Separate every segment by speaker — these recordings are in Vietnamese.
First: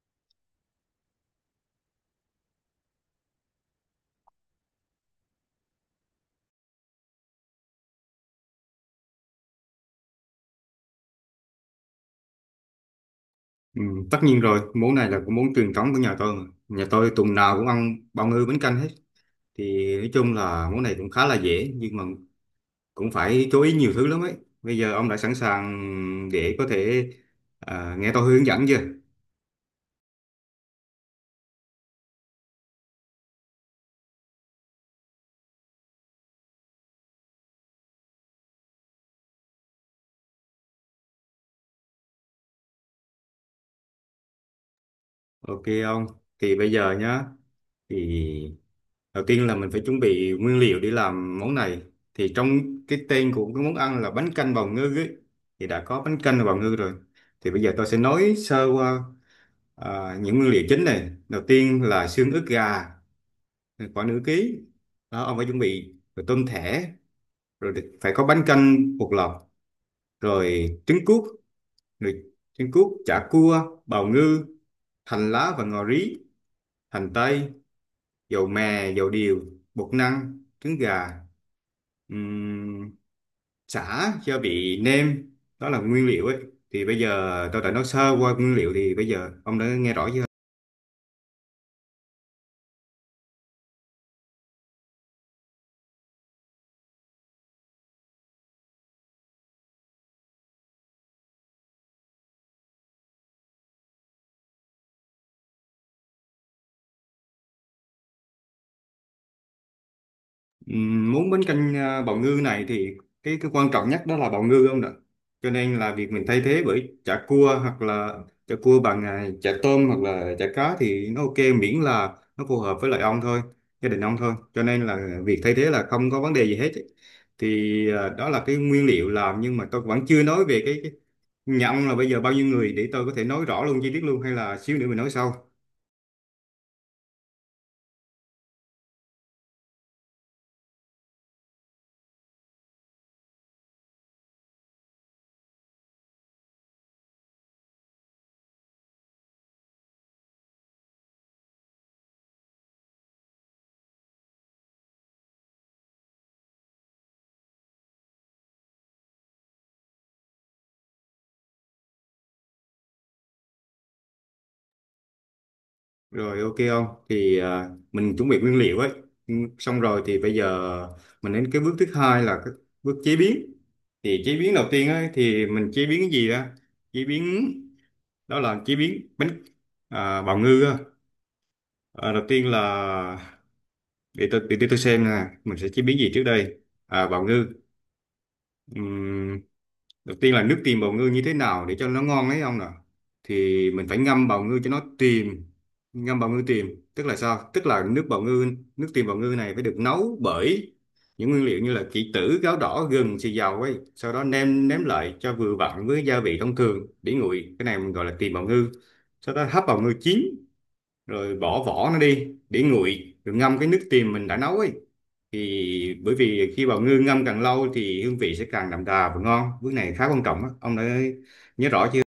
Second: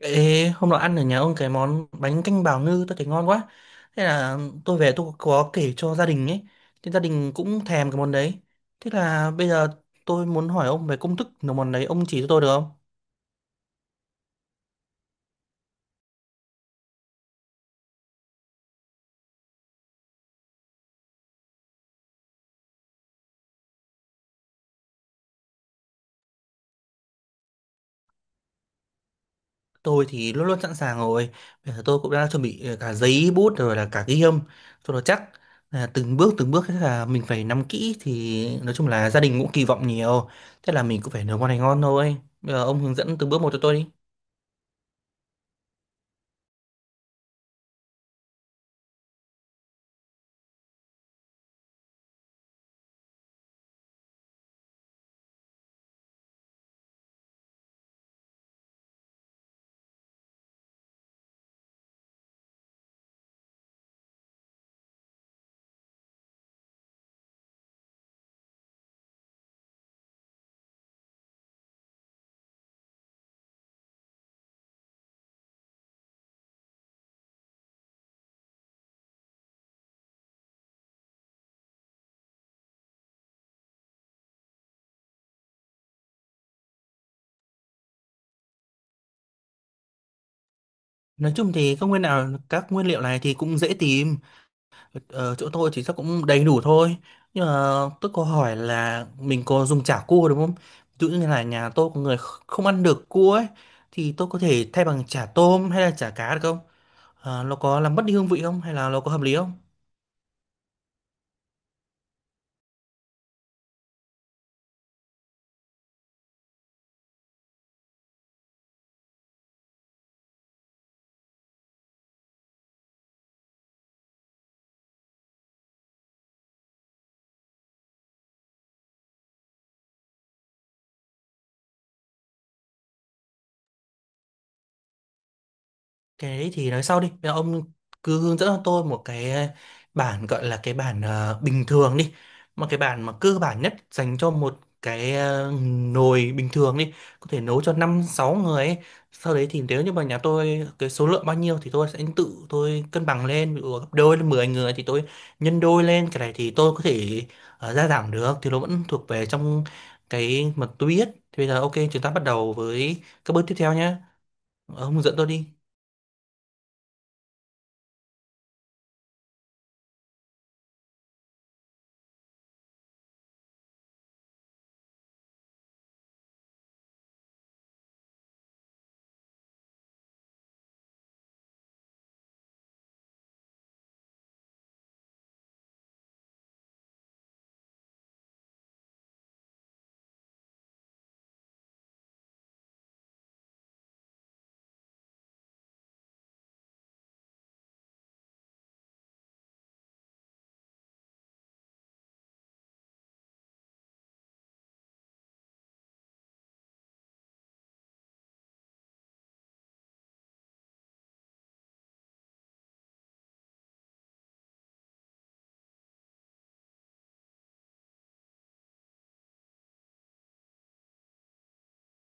Speaker 1: Ê, hôm nọ ăn ở nhà ông cái món bánh canh bào ngư tôi thấy ngon quá. Thế là tôi về có kể cho gia đình ấy. Thì gia đình cũng thèm cái món đấy. Thế là bây giờ tôi muốn hỏi ông về công thức nấu món đấy, ông chỉ cho tôi được không?
Speaker 2: Ừ, tất nhiên rồi, món này là cái món truyền thống của nhà tôi mà. Nhà tôi tuần nào cũng ăn bào ngư bánh canh hết. Thì nói chung là món này cũng khá là dễ nhưng mà cũng phải chú ý nhiều thứ lắm ấy. Bây giờ ông đã sẵn sàng để có thể nghe tôi hướng dẫn chưa?
Speaker 1: Tôi thì luôn luôn sẵn sàng rồi. Bây giờ tôi cũng đã chuẩn bị cả giấy bút rồi là cả ghi âm cho nó chắc. Là từng bước thế là mình phải nắm kỹ thì nói chung là gia đình cũng kỳ vọng nhiều. Thế là mình cũng phải nấu món này ngon thôi. Bây giờ ông hướng dẫn từng bước một cho tôi đi.
Speaker 2: Ok ông. Thì bây giờ nhá, thì đầu tiên là mình phải chuẩn bị nguyên liệu để làm món này. Thì trong cái tên của cái món ăn là bánh canh bào ngư ấy, thì đã có bánh canh và bào ngư rồi. Thì bây giờ tôi sẽ nói sơ qua. Những nguyên liệu chính này, đầu tiên là xương ức gà khoảng nửa ký, đó ông phải chuẩn bị, rồi tôm thẻ, rồi phải có bánh canh bột lọc, rồi trứng cút, rồi trứng cút chả cua, bào ngư, hành lá và ngò rí, hành tây, dầu mè, dầu điều, bột năng, trứng gà, ừm, sả, gia vị nêm. Đó là nguyên liệu ấy. Thì bây giờ tôi đã nói sơ qua nguyên liệu, thì bây giờ ông đã nghe rõ chưa?
Speaker 1: Nói chung thì các nguyên liệu này thì cũng dễ tìm, ở chỗ tôi thì chắc cũng đầy đủ thôi, nhưng mà tôi có hỏi là mình có dùng chả cua đúng không? Ví dụ như là nhà tôi có người không ăn được cua ấy, thì tôi có thể thay bằng chả tôm hay là chả cá được không? Ờ, nó có làm mất đi hương vị không, hay là nó có hợp lý không?
Speaker 2: Muốn bánh canh bào ngư này thì cái quan trọng nhất đó là bào ngư, không ạ? Cho nên là việc mình thay thế bởi chả cua, hoặc là chả cua bằng à, chả tôm hoặc là chả cá thì nó ok, miễn là nó phù hợp với lại ông thôi, gia đình ông thôi. Cho nên là việc thay thế là không có vấn đề gì hết ấy. Thì đó là cái nguyên liệu làm, nhưng mà tôi vẫn chưa nói về cái nhà ông là bây giờ bao nhiêu người, để tôi có thể nói rõ luôn chi tiết luôn hay là xíu nữa mình nói sau.
Speaker 1: Cái đấy thì nói sau đi, bây giờ ông cứ hướng dẫn cho tôi một cái bản, gọi là cái bản bình thường đi, một cái bản mà cơ bản nhất dành cho một cái nồi bình thường đi, có thể nấu cho năm sáu người ấy. Sau đấy thì nếu như mà nhà tôi cái số lượng bao nhiêu thì tôi sẽ tự tôi cân bằng lên, ví dụ gấp đôi lên 10 người thì tôi nhân đôi lên, cái này thì tôi có thể gia giảm được, thì nó vẫn thuộc về trong cái mà tôi biết. Thì bây giờ ok, chúng ta bắt đầu với các bước tiếp theo nhé, ông hướng dẫn tôi đi.
Speaker 2: Rồi, ok không? Thì mình chuẩn bị nguyên liệu ấy. Ừ, xong rồi thì bây giờ mình đến cái bước thứ hai là cái bước chế biến. Thì chế biến đầu tiên ấy thì mình chế biến cái gì á? Chế biến đó là chế biến bánh bào ngư á. À, đầu tiên là để tôi xem nè, mình sẽ chế biến gì trước đây? À, bào ngư. Đầu tiên là nước tìm bào ngư như thế nào để cho nó ngon ấy ông nè, thì mình phải ngâm bào ngư cho nó tìm. Ngâm bào ngư tìm tức là sao? Tức là nước bào ngư, nước tìm bào ngư này phải được nấu bởi những nguyên liệu như là kỷ tử, gáo đỏ, gừng, xì dầu ấy, sau đó nêm nếm lại cho vừa vặn với gia vị thông thường, để nguội, cái này mình gọi là tìm bào ngư. Sau đó hấp bào ngư chín rồi bỏ vỏ nó đi, để nguội rồi ngâm cái nước tìm mình đã nấu ấy, thì bởi vì khi bào ngư ngâm càng lâu thì hương vị sẽ càng đậm đà và ngon. Bước này khá quan trọng á, ông đã nhớ rõ chưa?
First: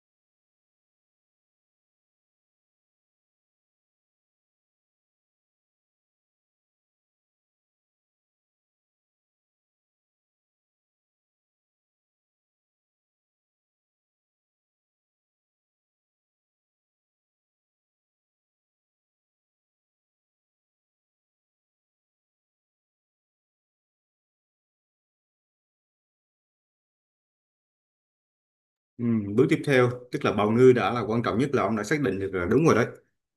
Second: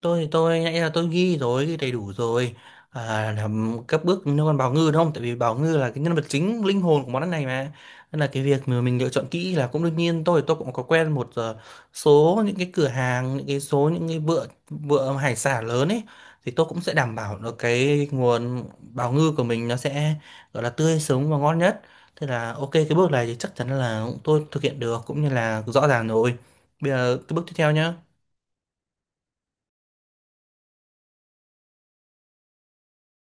Speaker 1: Tôi thì nãy là tôi ghi rồi, ghi đầy đủ rồi, à, làm các bước liên quan bào Ngư đúng không? Tại vì bào Ngư là cái nhân vật chính, linh hồn của món ăn này mà, nên là cái việc mà mình lựa chọn kỹ là cũng đương nhiên. Tôi cũng có quen một số những cái cửa hàng, những cái số những cái bữa bữa hải sản lớn ấy, thì tôi cũng sẽ đảm bảo được cái nguồn bào Ngư của mình, nó sẽ gọi là tươi sống và ngon nhất. Thế là ok, cái bước này thì chắc chắn là tôi thực hiện được cũng như là rõ ràng rồi. Bây giờ cái bước tiếp theo nhá.
Speaker 2: Ừ, bước tiếp theo, tức là bào ngư đã là quan trọng nhất, là ông đã xác định được là đúng rồi đấy,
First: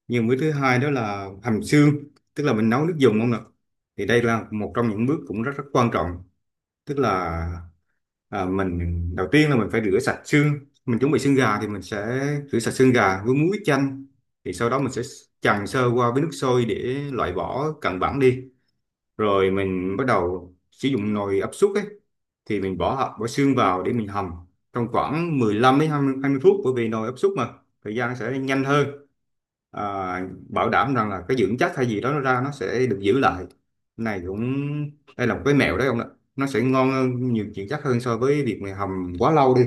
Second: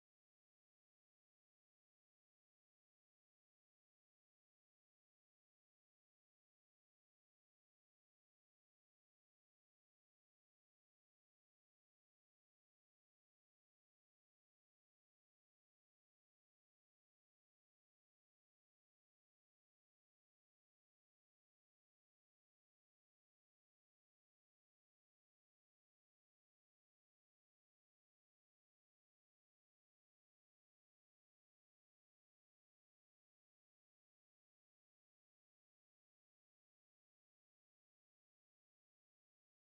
Speaker 2: nhưng bước thứ hai đó là hầm xương, tức là mình nấu nước dùng ông ạ. Thì đây là một trong những bước cũng rất rất quan trọng. Tức là mình đầu tiên là mình phải rửa sạch xương. Mình chuẩn bị xương gà thì mình sẽ rửa sạch xương gà với muối, ít chanh, thì sau đó mình sẽ chần sơ qua với nước sôi để loại bỏ cặn bẩn đi, rồi mình bắt đầu sử dụng nồi áp suất ấy. Thì mình bỏ bỏ xương vào để mình hầm trong khoảng 15 đến hai mươi phút, bởi vì nồi áp suất mà thời gian sẽ nhanh hơn. à, Bảo đảm rằng là cái dưỡng chất hay gì đó nó ra, nó sẽ được giữ lại. Này cũng, đây là một cái mẹo đấy ông ạ, nó sẽ ngon hơn, nhiều dưỡng chất hơn so với việc mình hầm quá lâu đi.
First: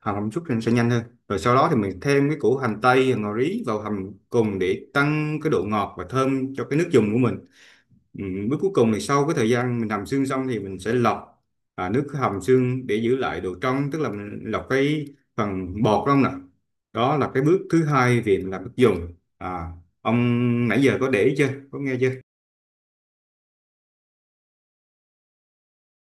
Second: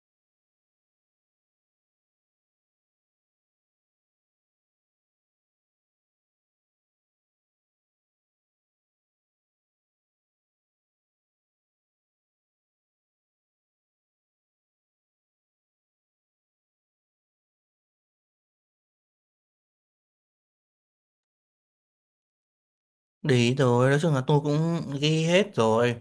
Speaker 2: Hầm hầm chút thì nó sẽ nhanh hơn, rồi sau đó thì mình thêm cái củ hành tây, hành ngò rí vào hầm cùng để tăng cái độ ngọt và thơm cho cái nước dùng của mình. Ừ, bước cuối cùng thì sau cái thời gian mình hầm xương xong thì mình sẽ lọc nước hầm xương để giữ lại độ trong, tức là mình lọc cái phần bọt không nè. Đó là cái bước thứ hai, việc làm nước dùng. À, ông nãy giờ có để ý chưa, có nghe chưa?
Speaker 1: Để ý rồi, nói chung là tôi cũng ghi hết rồi.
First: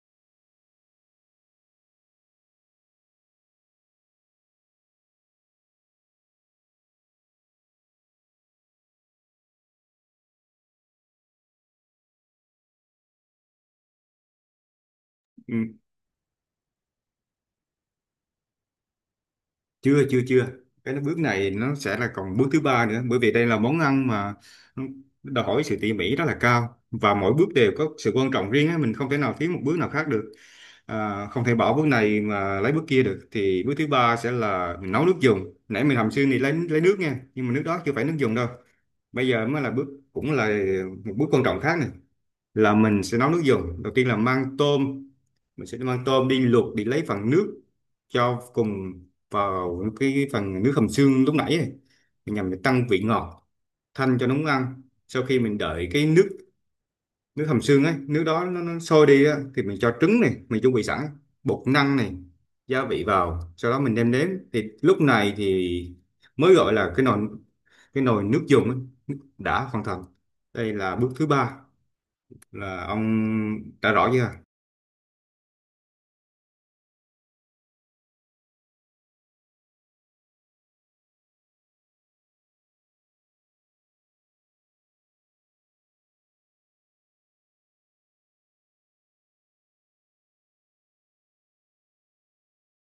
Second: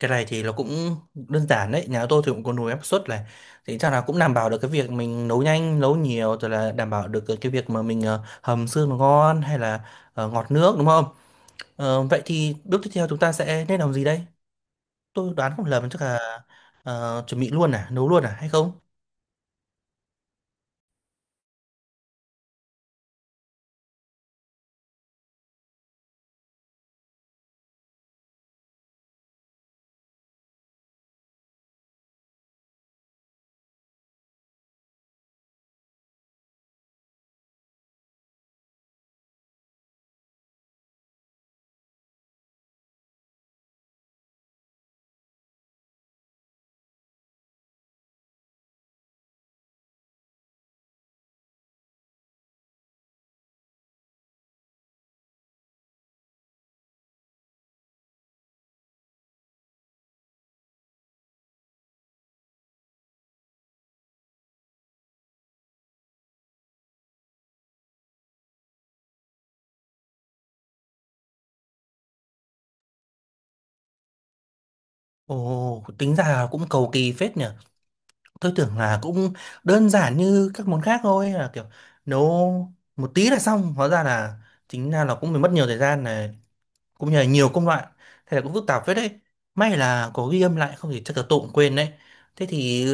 Speaker 1: Cái này thì nó cũng đơn giản đấy, nhà tôi thì cũng có nồi áp suất này. Thì chắc là cũng đảm bảo được cái việc mình nấu nhanh, nấu nhiều, rồi là đảm bảo được cái việc mà mình hầm xương nó ngon, hay là ngọt nước đúng không? Ờ, vậy thì bước tiếp theo chúng ta sẽ nên làm gì đây? Tôi đoán
Speaker 2: Ừ,
Speaker 1: không lầm chắc là chuẩn bị luôn à, nấu luôn à hay không?
Speaker 2: chưa chưa chưa, cái bước này nó sẽ là còn bước thứ ba nữa, bởi vì đây là món ăn mà nó đòi hỏi sự tỉ mỉ rất là cao và mỗi bước đều có sự quan trọng riêng á, mình không thể nào thiếu một bước nào khác được. À, không thể bỏ bước này mà lấy bước kia được. Thì bước thứ ba sẽ là mình nấu nước dùng. Nãy mình hầm xương thì lấy nước nha, nhưng mà nước đó chưa phải nước dùng đâu. Bây giờ mới là bước cũng là một bước quan trọng khác này, là mình sẽ nấu nước dùng. Đầu tiên là mang tôm, mình sẽ mang tôm đi luộc để lấy phần nước cho cùng vào cái phần nước hầm xương lúc nãy này, nhằm để tăng vị ngọt thanh cho nóng ăn. Sau khi mình đợi cái nước, nước hầm xương ấy, nước đó nó sôi đi á, thì mình cho trứng này mình chuẩn bị sẵn, bột năng này, gia vị vào, sau đó mình đem đến thì lúc này thì mới gọi là cái nồi, cái nồi nước dùng ấy, đã hoàn thành. Đây là bước thứ ba, là ông đã rõ chưa?
Speaker 1: Ồ, tính ra là cũng cầu kỳ phết nhỉ. Tôi tưởng là cũng đơn giản như các món khác thôi, là kiểu nấu một tí là xong, hóa ra là chính ra là cũng phải mất nhiều thời gian này, cũng như là nhiều công đoạn, thế là cũng phức tạp phết đấy. May là có ghi âm lại, không thì chắc là tôi cũng quên đấy. Thế thì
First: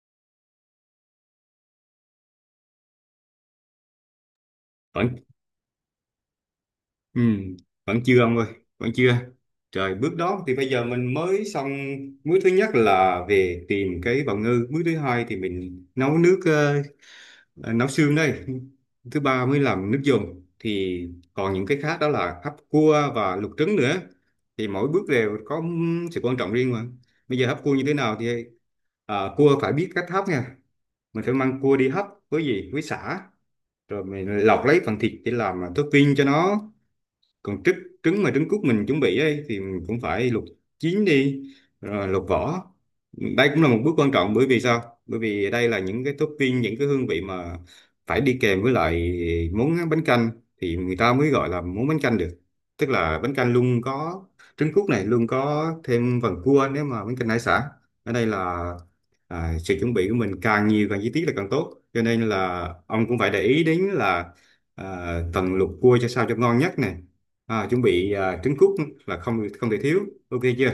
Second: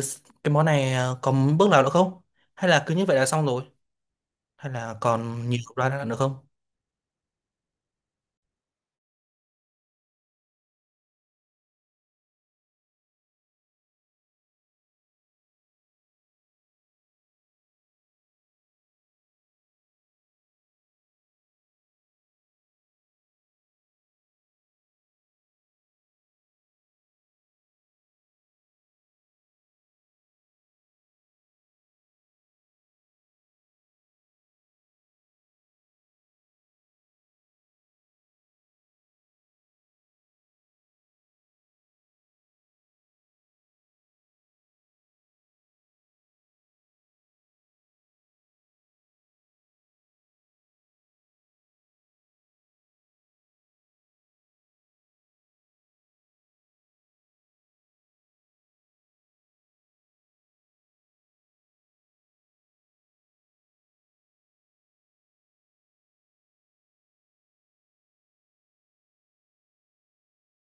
Speaker 1: cái món này à, có bước nào nữa không, hay là cứ như vậy là xong rồi, hay là
Speaker 2: Vẫn,
Speaker 1: còn nhiều công đoạn nữa không?
Speaker 2: ừ, vẫn chưa ông ơi, vẫn chưa. Trời, bước đó thì bây giờ mình mới xong. Bước thứ nhất là về tìm cái bào ngư, bước thứ hai thì mình nấu nước nấu xương đây, thứ ba mới làm nước dùng. Thì còn những cái khác đó là hấp cua và luộc trứng nữa, thì mỗi bước đều có sự quan trọng riêng mà. Bây giờ hấp cua như thế nào thì cua phải biết cách hấp nha. Mình phải mang cua đi hấp với gì, với sả, rồi mình lọc lấy phần thịt để làm topping cho nó. Còn trứng, trứng mà trứng cút mình chuẩn bị ấy, thì mình cũng phải luộc chín đi, rồi luộc vỏ. Đây cũng là một bước quan trọng, bởi vì sao? Bởi vì đây là những cái topping, những cái hương vị mà phải đi kèm với lại món bánh canh thì người ta mới gọi là món bánh canh được. Tức là bánh canh luôn có trứng cút này, luôn có thêm phần cua nếu mà bánh canh hải sản. Ở đây là sự chuẩn bị của mình càng nhiều càng chi tiết là càng tốt, cho nên là ông cũng phải để ý đến là tầng luộc cua cho sao cho ngon nhất này. Chuẩn bị trứng cút là không không thể thiếu. Ok chưa?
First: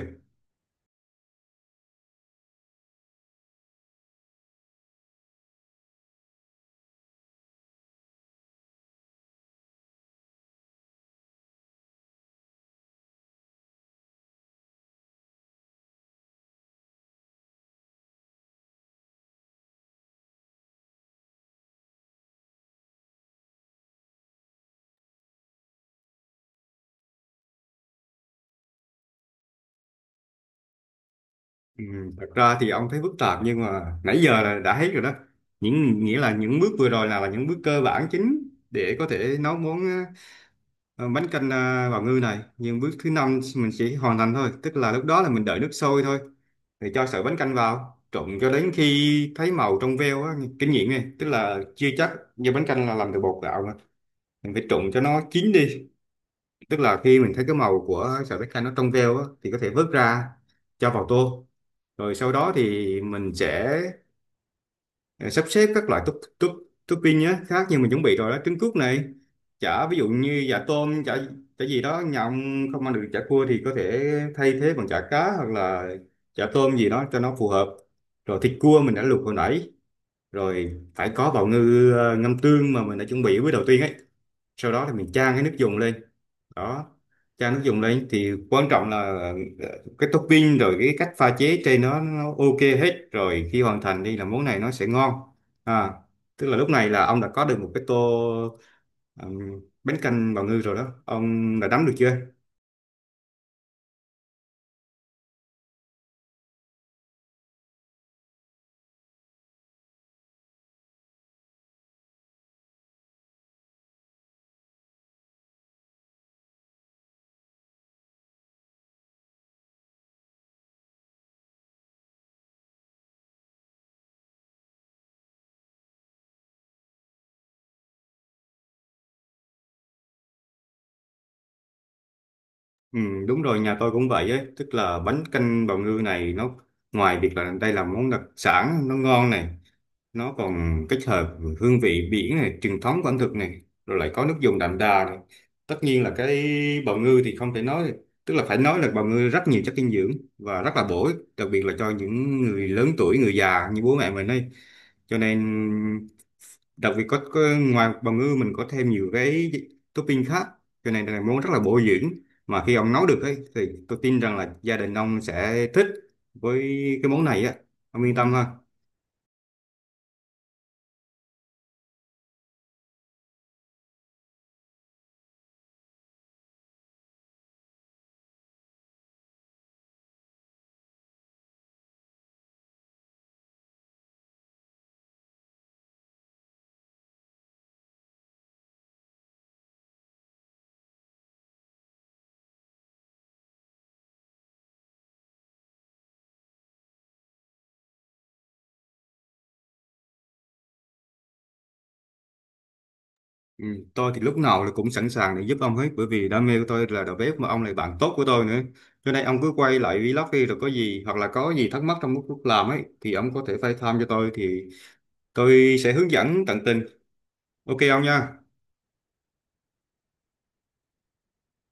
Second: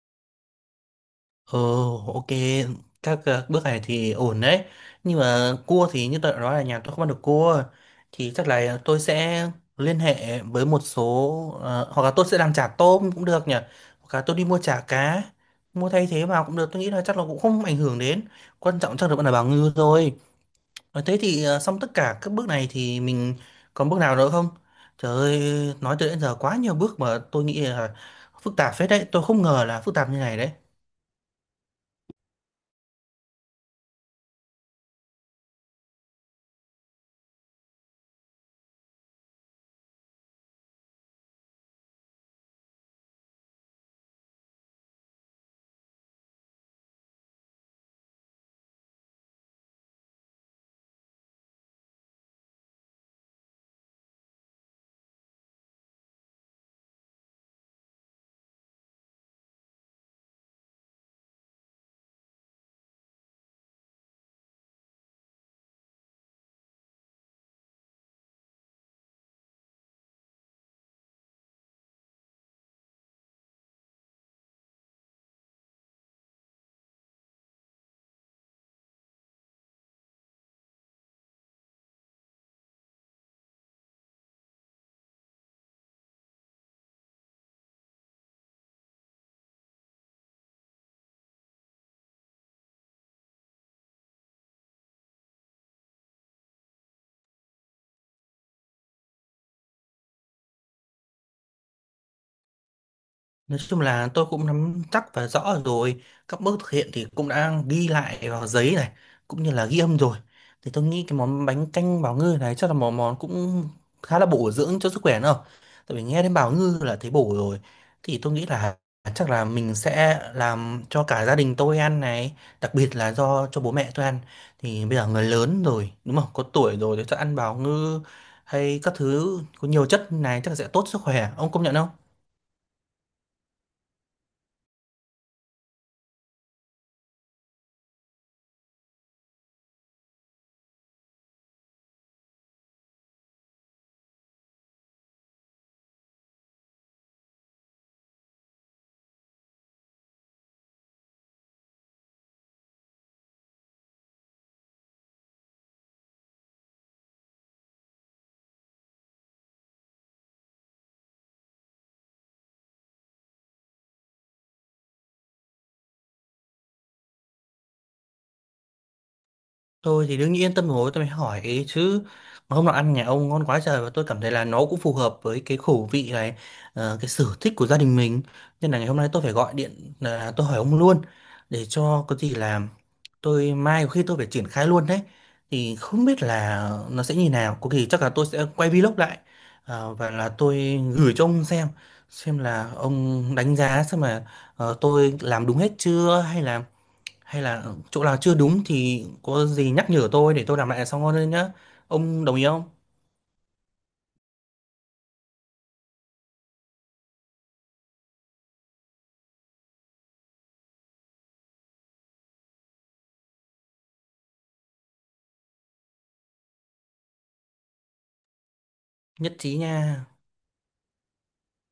Speaker 1: Ồ, ok, các bước này thì ổn đấy. Nhưng mà cua thì như tôi đã nói là nhà tôi không ăn được cua. Thì chắc là tôi sẽ liên hệ với một số, ờ, hoặc là tôi sẽ làm chả tôm cũng được nhỉ. Hoặc là tôi đi mua chả cá, mua thay thế vào cũng được. Tôi nghĩ là chắc là cũng không ảnh hưởng đến. Quan trọng chắc là vẫn là bào ngư thôi. Nói thế thì ờ, xong tất cả các bước này thì mình còn bước nào nữa không? Trời ơi, nói tới đến giờ quá nhiều bước mà tôi nghĩ là phức tạp phết đấy. Tôi không ngờ là phức tạp như này đấy.
Speaker 2: Ừ, thật ra thì ông thấy phức tạp, nhưng mà nãy giờ là đã thấy rồi đó, những nghĩa là những bước vừa rồi là những bước cơ bản chính để có thể nấu món bánh canh bào ngư này. Nhưng bước thứ năm mình chỉ hoàn thành thôi, tức là lúc đó là mình đợi nước sôi thôi, thì cho sợi bánh canh vào trộn cho đến khi thấy màu trong veo á. Kinh nghiệm này tức là chưa chắc như bánh canh là làm từ bột gạo mà mình phải trộn cho nó chín đi, tức là khi mình thấy cái màu của sợi bách canh nó trong veo á, thì có thể vớt ra cho vào tô. Rồi sau đó thì mình sẽ ờ, sắp xếp các loại top top topping á, khác như mình chuẩn bị rồi đó: trứng cút này, chả ví dụ như chả tôm, chả chả gì đó, nhà ông không ăn được chả cua thì có thể thay thế bằng chả cá hoặc là chả tôm gì đó cho nó phù hợp, rồi thịt cua mình đã luộc hồi nãy, rồi phải có bào ngư ngâm tương mà mình đã chuẩn bị với đầu tiên ấy. Sau đó thì mình chan cái nước dùng lên. Đó, cha nó dùng lên thì quan trọng là cái topping rồi cái cách pha chế trên nó ok hết rồi, khi hoàn thành đi là món này nó sẽ ngon. à tức là lúc này là ông đã có được một cái tô, ừm, bánh canh bào ngư rồi đó. Ông đã nắm được chưa?
Speaker 1: Nói chung là tôi cũng nắm chắc và rõ rồi, các bước thực hiện thì cũng đã ghi lại vào giấy này cũng như là ghi âm rồi. Thì tôi nghĩ cái món bánh canh bào ngư này chắc là một món cũng khá là bổ dưỡng cho sức khỏe nữa, tại vì nghe đến bào ngư là thấy bổ rồi. Thì tôi nghĩ là chắc là mình sẽ làm cho cả gia đình tôi ăn này, đặc biệt là do cho bố mẹ tôi ăn. Thì bây giờ người lớn rồi đúng không, có tuổi rồi thì chắc ăn bào ngư hay các thứ có nhiều chất này chắc sẽ tốt sức khỏe, ông công nhận không?
Speaker 2: Ừ, đúng rồi, nhà tôi cũng vậy ấy, tức là bánh canh bào ngư này nó ngoài việc là đây là món đặc sản nó ngon này, nó còn kết hợp hương vị biển này, truyền thống của ẩm thực này, rồi lại có nước dùng đậm đà này. Tất nhiên là cái bào ngư thì không thể nói, tức là phải nói là bào ngư rất nhiều chất dinh dưỡng và rất là bổ ích, đặc biệt là cho những người lớn tuổi, người già như bố mẹ mình đây. Cho nên, đặc biệt có ngoài bào ngư mình có thêm nhiều cái topping khác, cho nên là món rất là bổ dưỡng mà khi ông nấu được ấy, thì tôi tin rằng là gia đình ông sẽ thích với cái món này á. Ông yên tâm ha.
Speaker 1: Tôi thì đương nhiên yên tâm rồi tôi mới hỏi ấy chứ. Mà hôm nọ ăn nhà ông ngon quá trời, và tôi cảm thấy là nó cũng phù hợp với cái khẩu vị này, cái sở thích của gia đình mình, nên là ngày hôm nay tôi phải gọi điện là tôi hỏi ông luôn, để cho có gì là tôi mai có khi tôi phải triển khai luôn đấy. Thì không biết là nó sẽ như nào, có khi chắc là tôi sẽ quay vlog lại, và là tôi gửi cho ông xem là ông đánh giá xem là tôi làm đúng hết chưa, hay là hay là chỗ nào chưa đúng thì có gì nhắc nhở tôi để tôi làm lại là xong hơn nhá, ông đồng ý không?
Speaker 2: Ừ, tôi thì lúc nào là cũng sẵn sàng để giúp ông hết, bởi vì đam mê của tôi là đầu bếp mà ông là bạn tốt của tôi nữa. Cho nên ông cứ quay lại vlog đi, rồi có gì hoặc là có gì thắc mắc trong lúc làm ấy thì ông có thể phải tham cho tôi, thì tôi sẽ hướng dẫn tận tình. Ok ông nha.
Speaker 1: Nhất trí nha.